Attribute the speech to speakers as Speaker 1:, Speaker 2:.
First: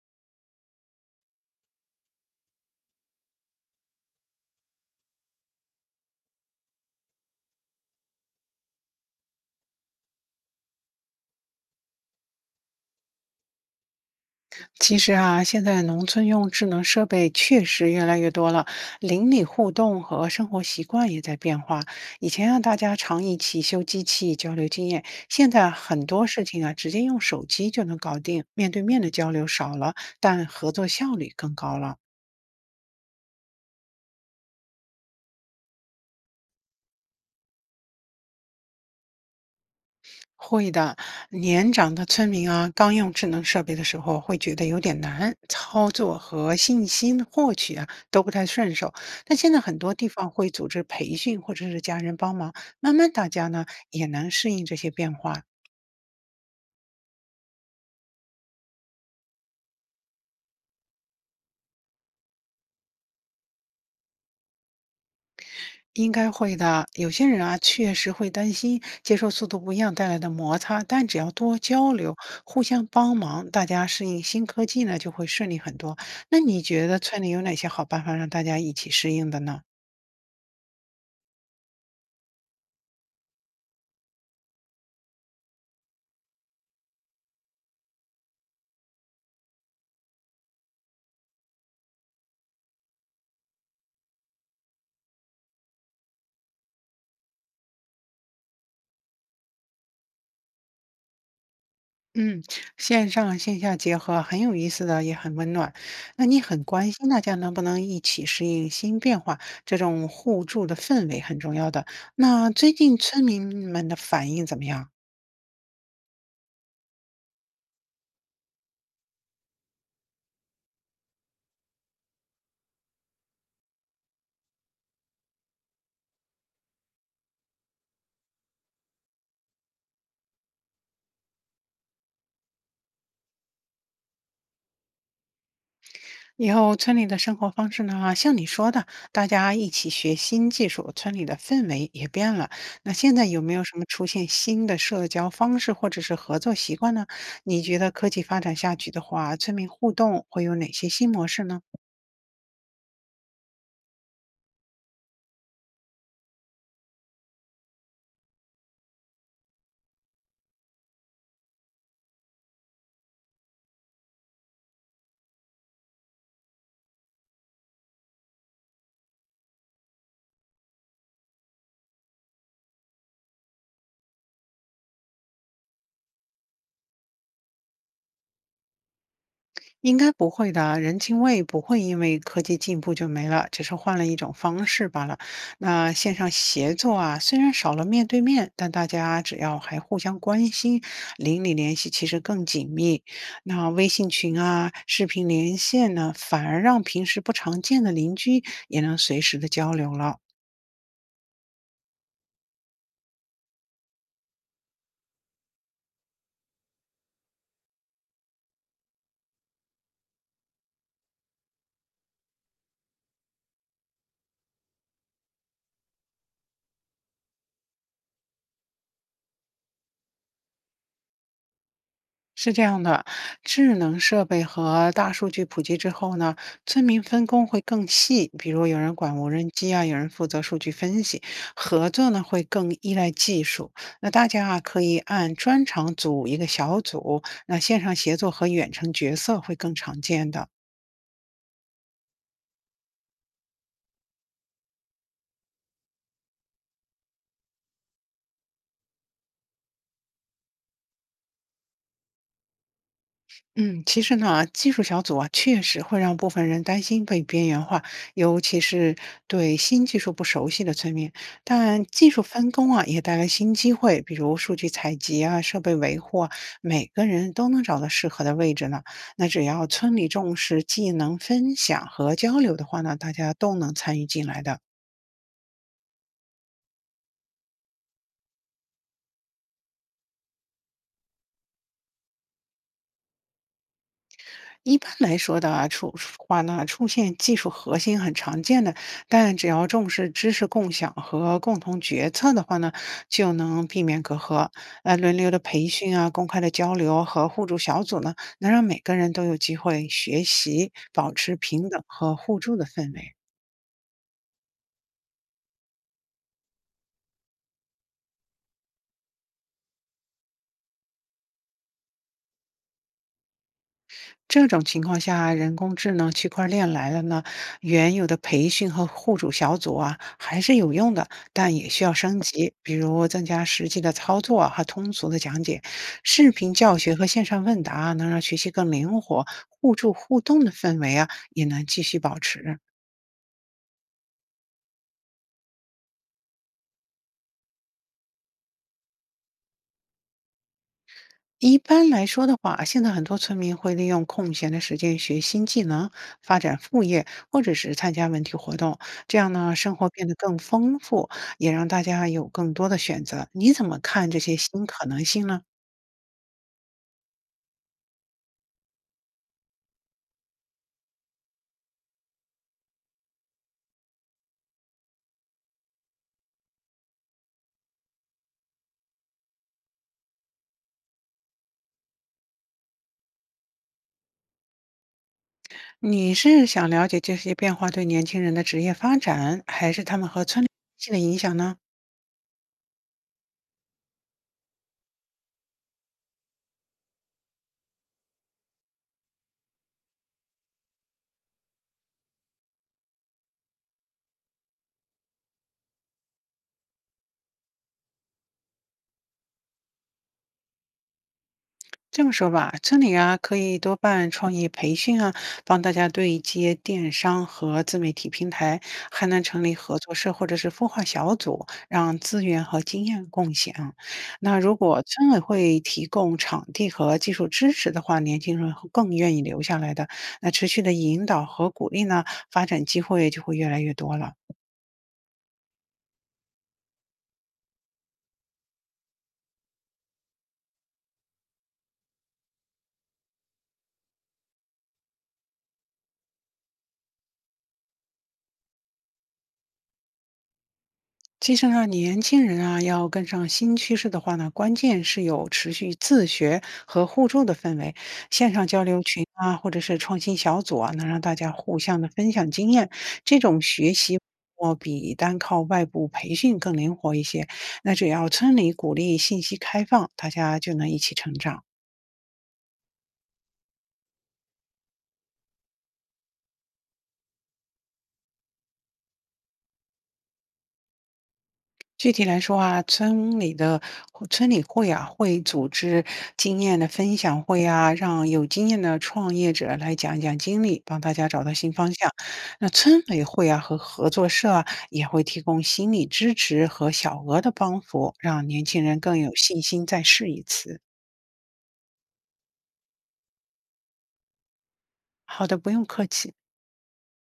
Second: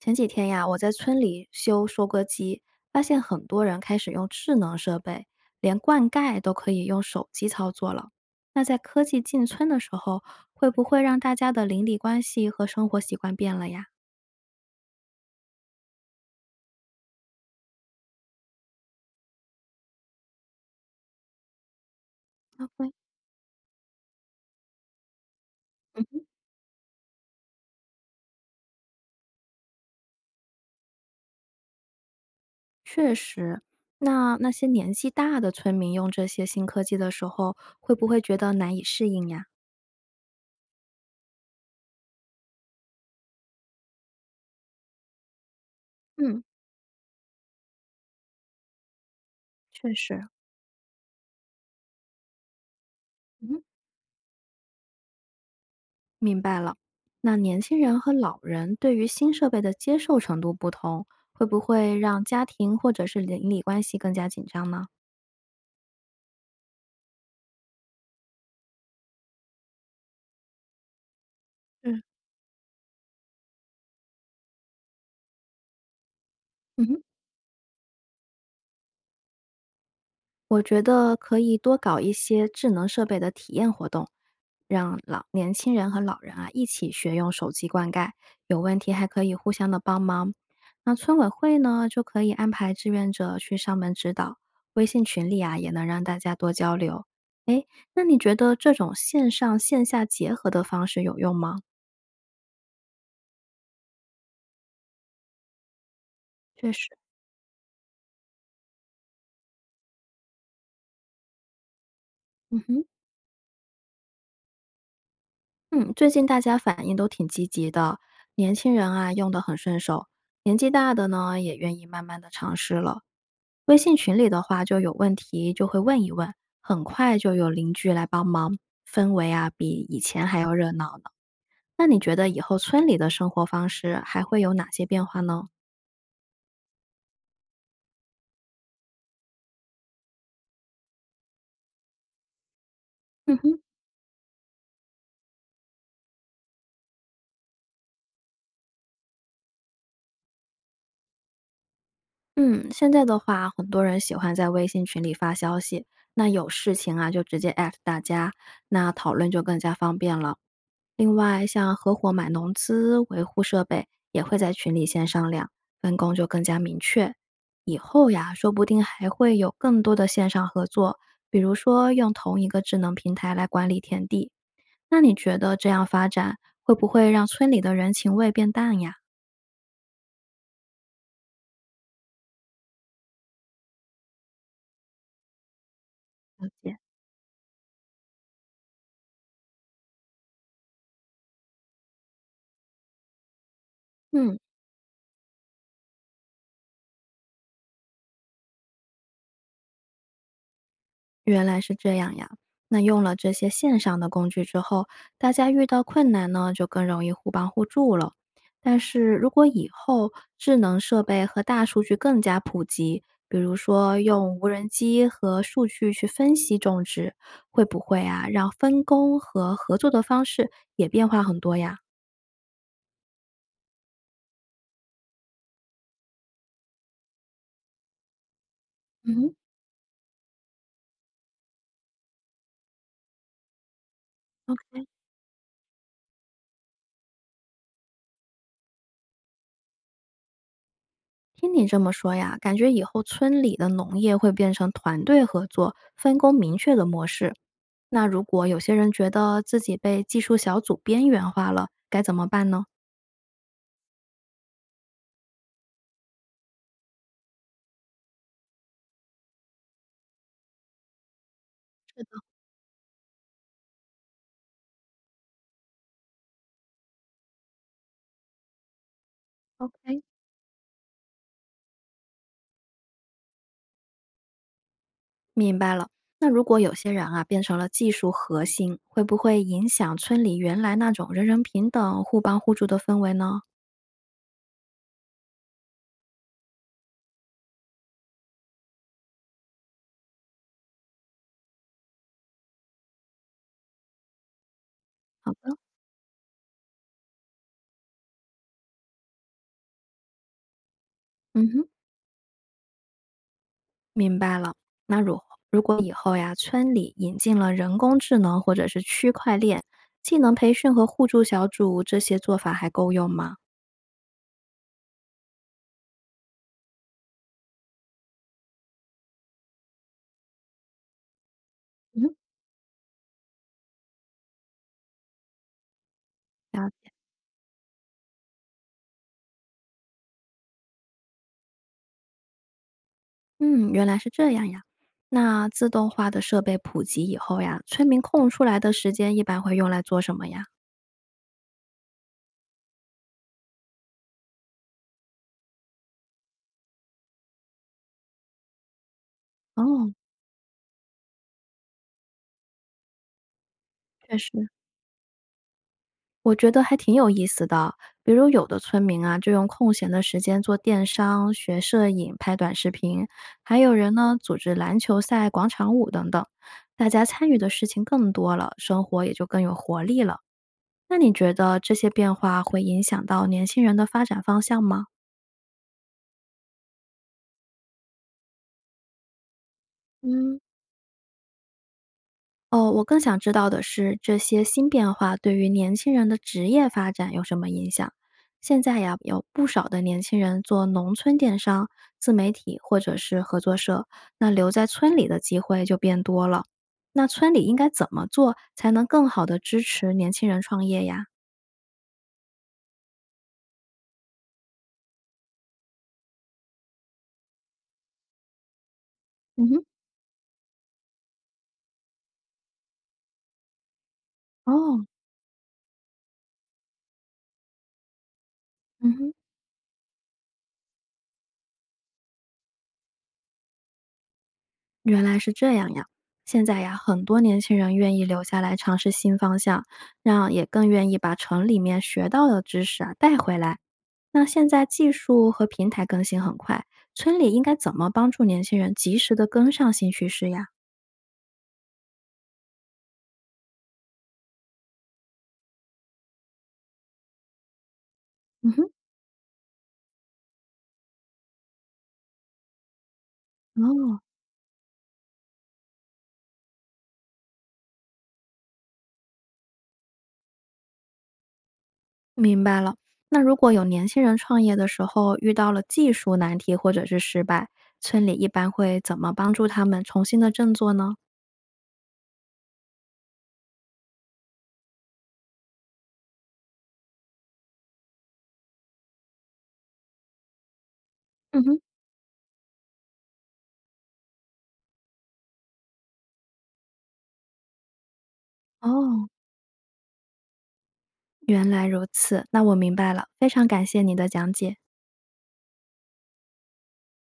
Speaker 1: 前几天呀，我在村里修收割机，发现很多人开始用智能设备，连灌溉都可以用手机操作了。那在科技进村的时候，会不会让大家的邻里关系和生活习惯变了呀？
Speaker 2: 其实啊，现在农村用智能设备确实越来越多了，邻里互动和生活习惯也在变化。以前啊，
Speaker 1: 那
Speaker 2: 大
Speaker 1: 会，
Speaker 2: 家常一起修机器交流经验，现在
Speaker 1: 嗯
Speaker 2: 很
Speaker 1: 哼，
Speaker 2: 多事情啊，直接用手机就能搞定，面对面的交流少了，但合作效率更高了。
Speaker 1: 确实，那些年纪大的村民用这些新科技的时候，会不会觉得难以适应呀？
Speaker 2: 会的，年长的村民啊，刚用智能设备的时候会觉得有点难，操作
Speaker 1: 嗯，
Speaker 2: 和信息获取啊都不太顺手。但现在很
Speaker 1: 确
Speaker 2: 多地
Speaker 1: 实，
Speaker 2: 方会组织培训或者是家人帮忙，慢慢大家
Speaker 1: 嗯，
Speaker 2: 呢也能适应这些变化，
Speaker 1: 明白了，那年轻人和老人对于新设备的接受程度不同，会不会让家庭或者是邻里关系更加紧张呢？
Speaker 2: 应该会的。有些人啊确实会担心接受速度不一样带来的摩擦，但只要多交
Speaker 1: 嗯。
Speaker 2: 流、互相帮忙，大家适应新科技呢就会顺利很多。那你
Speaker 1: 嗯
Speaker 2: 觉得
Speaker 1: 哼。
Speaker 2: 村里有哪些好办法让大家一起适应的呢？
Speaker 1: 我觉得可以多搞一些智能设备的体验活动，让老年轻人和老人啊一起学用手机灌溉，有问题还可以互相的帮忙。那村委会呢，就可以安排志愿者去上门指导，微信群里啊也能让大家多交流。诶，那你觉得这种线上线下结合的方式有用吗？
Speaker 2: 嗯，线上线下结合很有意思的，也很温暖。那你很
Speaker 1: 确实，
Speaker 2: 关心大家能不能一起适应新变化，这种互助的氛围很重要的。那
Speaker 1: 嗯
Speaker 2: 最
Speaker 1: 哼，
Speaker 2: 近村民们的反应怎么样？
Speaker 1: 嗯，最近大家反应都挺积极的，年轻人啊用的很顺手，年纪大的呢也愿意慢慢的尝试了。微信群里的话，就有问题就会问一问，很快就有邻居来帮忙，氛围啊比以前还要热闹呢。那你觉得以后村里的生活方式还会有哪些变化呢？
Speaker 2: 以后村里的生活方式呢，像你说的，大家一起学新技术，村里的氛围也变了。那现在
Speaker 1: 嗯
Speaker 2: 有没
Speaker 1: 哼，
Speaker 2: 有什么出现新的社交方式或者是合作习惯呢？你觉得科技发展下去的话，村民互动会有哪些新模式呢？
Speaker 1: 嗯，现在的话，很多人喜欢在微信群里发消息，那有事情啊就直接 at 大家，那讨论就更加方便了。另外，像合伙买农资、维护设备，也会在群里先商量，分工就更加明确。以后呀，说不定还会有更多的线上合作，比如说用同一个智能平台来管理田地。那你觉得这样发展会不会让村里的人情味变淡呀？
Speaker 2: 应该不会的，人情味不会因为科技进步就没了，只是换了一种方式罢了。那线上
Speaker 1: 了
Speaker 2: 协
Speaker 1: 解。
Speaker 2: 作啊，虽然少了面对面，但大家只要还互相关心，邻里联系其实更紧密。那微信
Speaker 1: 嗯，
Speaker 2: 群啊、视频连线呢，反而让平时不常见的邻居也能随时的交流了。
Speaker 1: 原来是这样呀。那用了这些线上的工具之后，大家遇到困难呢，就更容易互帮互助了。但是如果以后智能设备和大数据更加普及，比如说用无人机和数据去分析种植，会不会啊让分工和合作的方式也变化很多呀？
Speaker 2: 是这样的，智能设备和大数据普及之后呢，村民分工会更细，比如有人管无
Speaker 1: 嗯，
Speaker 2: 人机啊，有人负责数据分析，合作呢会更依赖技术。那大家啊可
Speaker 1: OK，
Speaker 2: 以按专长组一个小组，那线上协作和远程角色会更常见的。
Speaker 1: 听你这么说呀，感觉以后村里的农业会变成团队合作、分工明确的模式。那如果有些人觉得自己被技术小组边缘化了，该怎么办呢？
Speaker 2: 嗯，其实呢，技术小组啊，确实会让部分人担心被边缘化，尤其是对新技术不熟悉的村民。但技术分工啊，也带来新机会，比如数据采集啊、设备维护啊，每个人都能找到适合的位置呢。那只要村
Speaker 1: ？OK，
Speaker 2: 里重视技能分享和交流的话呢，大家都能参与进来的。
Speaker 1: 明白了。那如果有些人啊变成了技术核心，会不会影响村里原来那种人人平等、互帮互助的氛围呢？
Speaker 2: 一般来说的啊出话呢，出现技术核心很常见的，但只要重视知识共享和共同决策的话呢，就能避免隔阂。轮流
Speaker 1: 好
Speaker 2: 的
Speaker 1: 的，
Speaker 2: 培训啊，公开的交流和互助小组呢，能让每个人都有机会学习，保持
Speaker 1: 嗯哼，
Speaker 2: 平等和互助的氛围。
Speaker 1: 明白了。那如果以后呀，村里引进了人工智能或者是区块链技能培训和互助小组，这些做法还够用吗？
Speaker 2: 这种情况下，人工智能区块链来了呢，原有的培训和互助小组啊还是有用的，但也需要
Speaker 1: 嗯哼，
Speaker 2: 升级，比如增加实际的操作和通俗的讲解。视频教学和线上问答啊能让学习更灵活，互助互动的氛围啊也能继续保持。
Speaker 1: 嗯，原来是这样呀。那自动化的设备普及以后呀，村民空出来的时间一般会用来做什么呀？
Speaker 2: 一般来说的话，现在很多村民会利用空闲的时间学新技能、发展副业，或者是参加文体活动。这样呢，生活
Speaker 1: 哦，
Speaker 2: 变得更丰富，也让大家有更多的选择。你怎么看
Speaker 1: 确
Speaker 2: 这
Speaker 1: 实，
Speaker 2: 些新可能性呢？
Speaker 1: 我觉得还挺有意思的。比如有的村民啊，就用空闲的时间做电商、学摄影、拍短视频，还有人呢组织篮球赛、广场舞等等。大家参与的事情更多了，生活也就更有活力了。那你觉得这些变化会影响到年轻人的发展方向吗？
Speaker 2: 你是想了解这些变化对年轻人的职业发展，还是他们和
Speaker 1: 嗯。
Speaker 2: 村里关系的影响呢？
Speaker 1: 哦，我更想知道的是，这些新变化对于年轻人的职业发展有什么影响？现在呀，有不少的年轻人做农村电商、自媒体或者是合作社，那留在村里的机会就变多了。那村里应该怎么做才能更好的支持年轻人创业呀？
Speaker 2: 这么说吧，村里啊可以多办创业培训啊，帮大家对接电商和自媒体平台，还能成
Speaker 1: 嗯
Speaker 2: 立
Speaker 1: 哼，
Speaker 2: 合作社或者是孵化小组，让资源和经验共享。那如果
Speaker 1: 哦，
Speaker 2: 村委会提供场地和技术支持的话，年轻人会更
Speaker 1: 嗯哼，
Speaker 2: 愿意留下来的。那持续的引导和鼓励呢，发展机会就会越来越多了。
Speaker 1: 原来是这样呀。现在呀，很多年轻人愿意留下来尝试新方向，让也更愿意把城里面学到的知识啊带回来。那现在技术和平台更新很快，村里应该怎么帮助年轻人及时的跟上新趋势呀？
Speaker 2: 其实呢，年轻人啊，要跟上新趋势的话呢，关键是有持续自学和互助的氛围。线上
Speaker 1: 嗯
Speaker 2: 交
Speaker 1: 哼，
Speaker 2: 流群啊，或者是创新小组啊，能让大家互相的分享经验，这种学习
Speaker 1: 哦，
Speaker 2: 我比单靠外部培训更灵活一些。那只要村里鼓励信息开放，大家就能一起成长。
Speaker 1: 明白了。那如果有年轻人创业的时候遇到了技术难题或者是失败，村里一般会怎么帮助他们重新的振作呢？
Speaker 2: 具体来说啊，村里的村里会啊，会组织经验的分享会啊，让有经验的创业者来讲一讲经历，帮大家找到
Speaker 1: 嗯
Speaker 2: 新
Speaker 1: 哼。
Speaker 2: 方向。那村委会啊和合作社啊，也会提供心理支持和小额的帮扶，让年轻人更
Speaker 1: 哦，
Speaker 2: 有信心再试一次。
Speaker 1: 原来如此，那我明白了，非常感谢你的讲解。
Speaker 2: 好的，不用客气。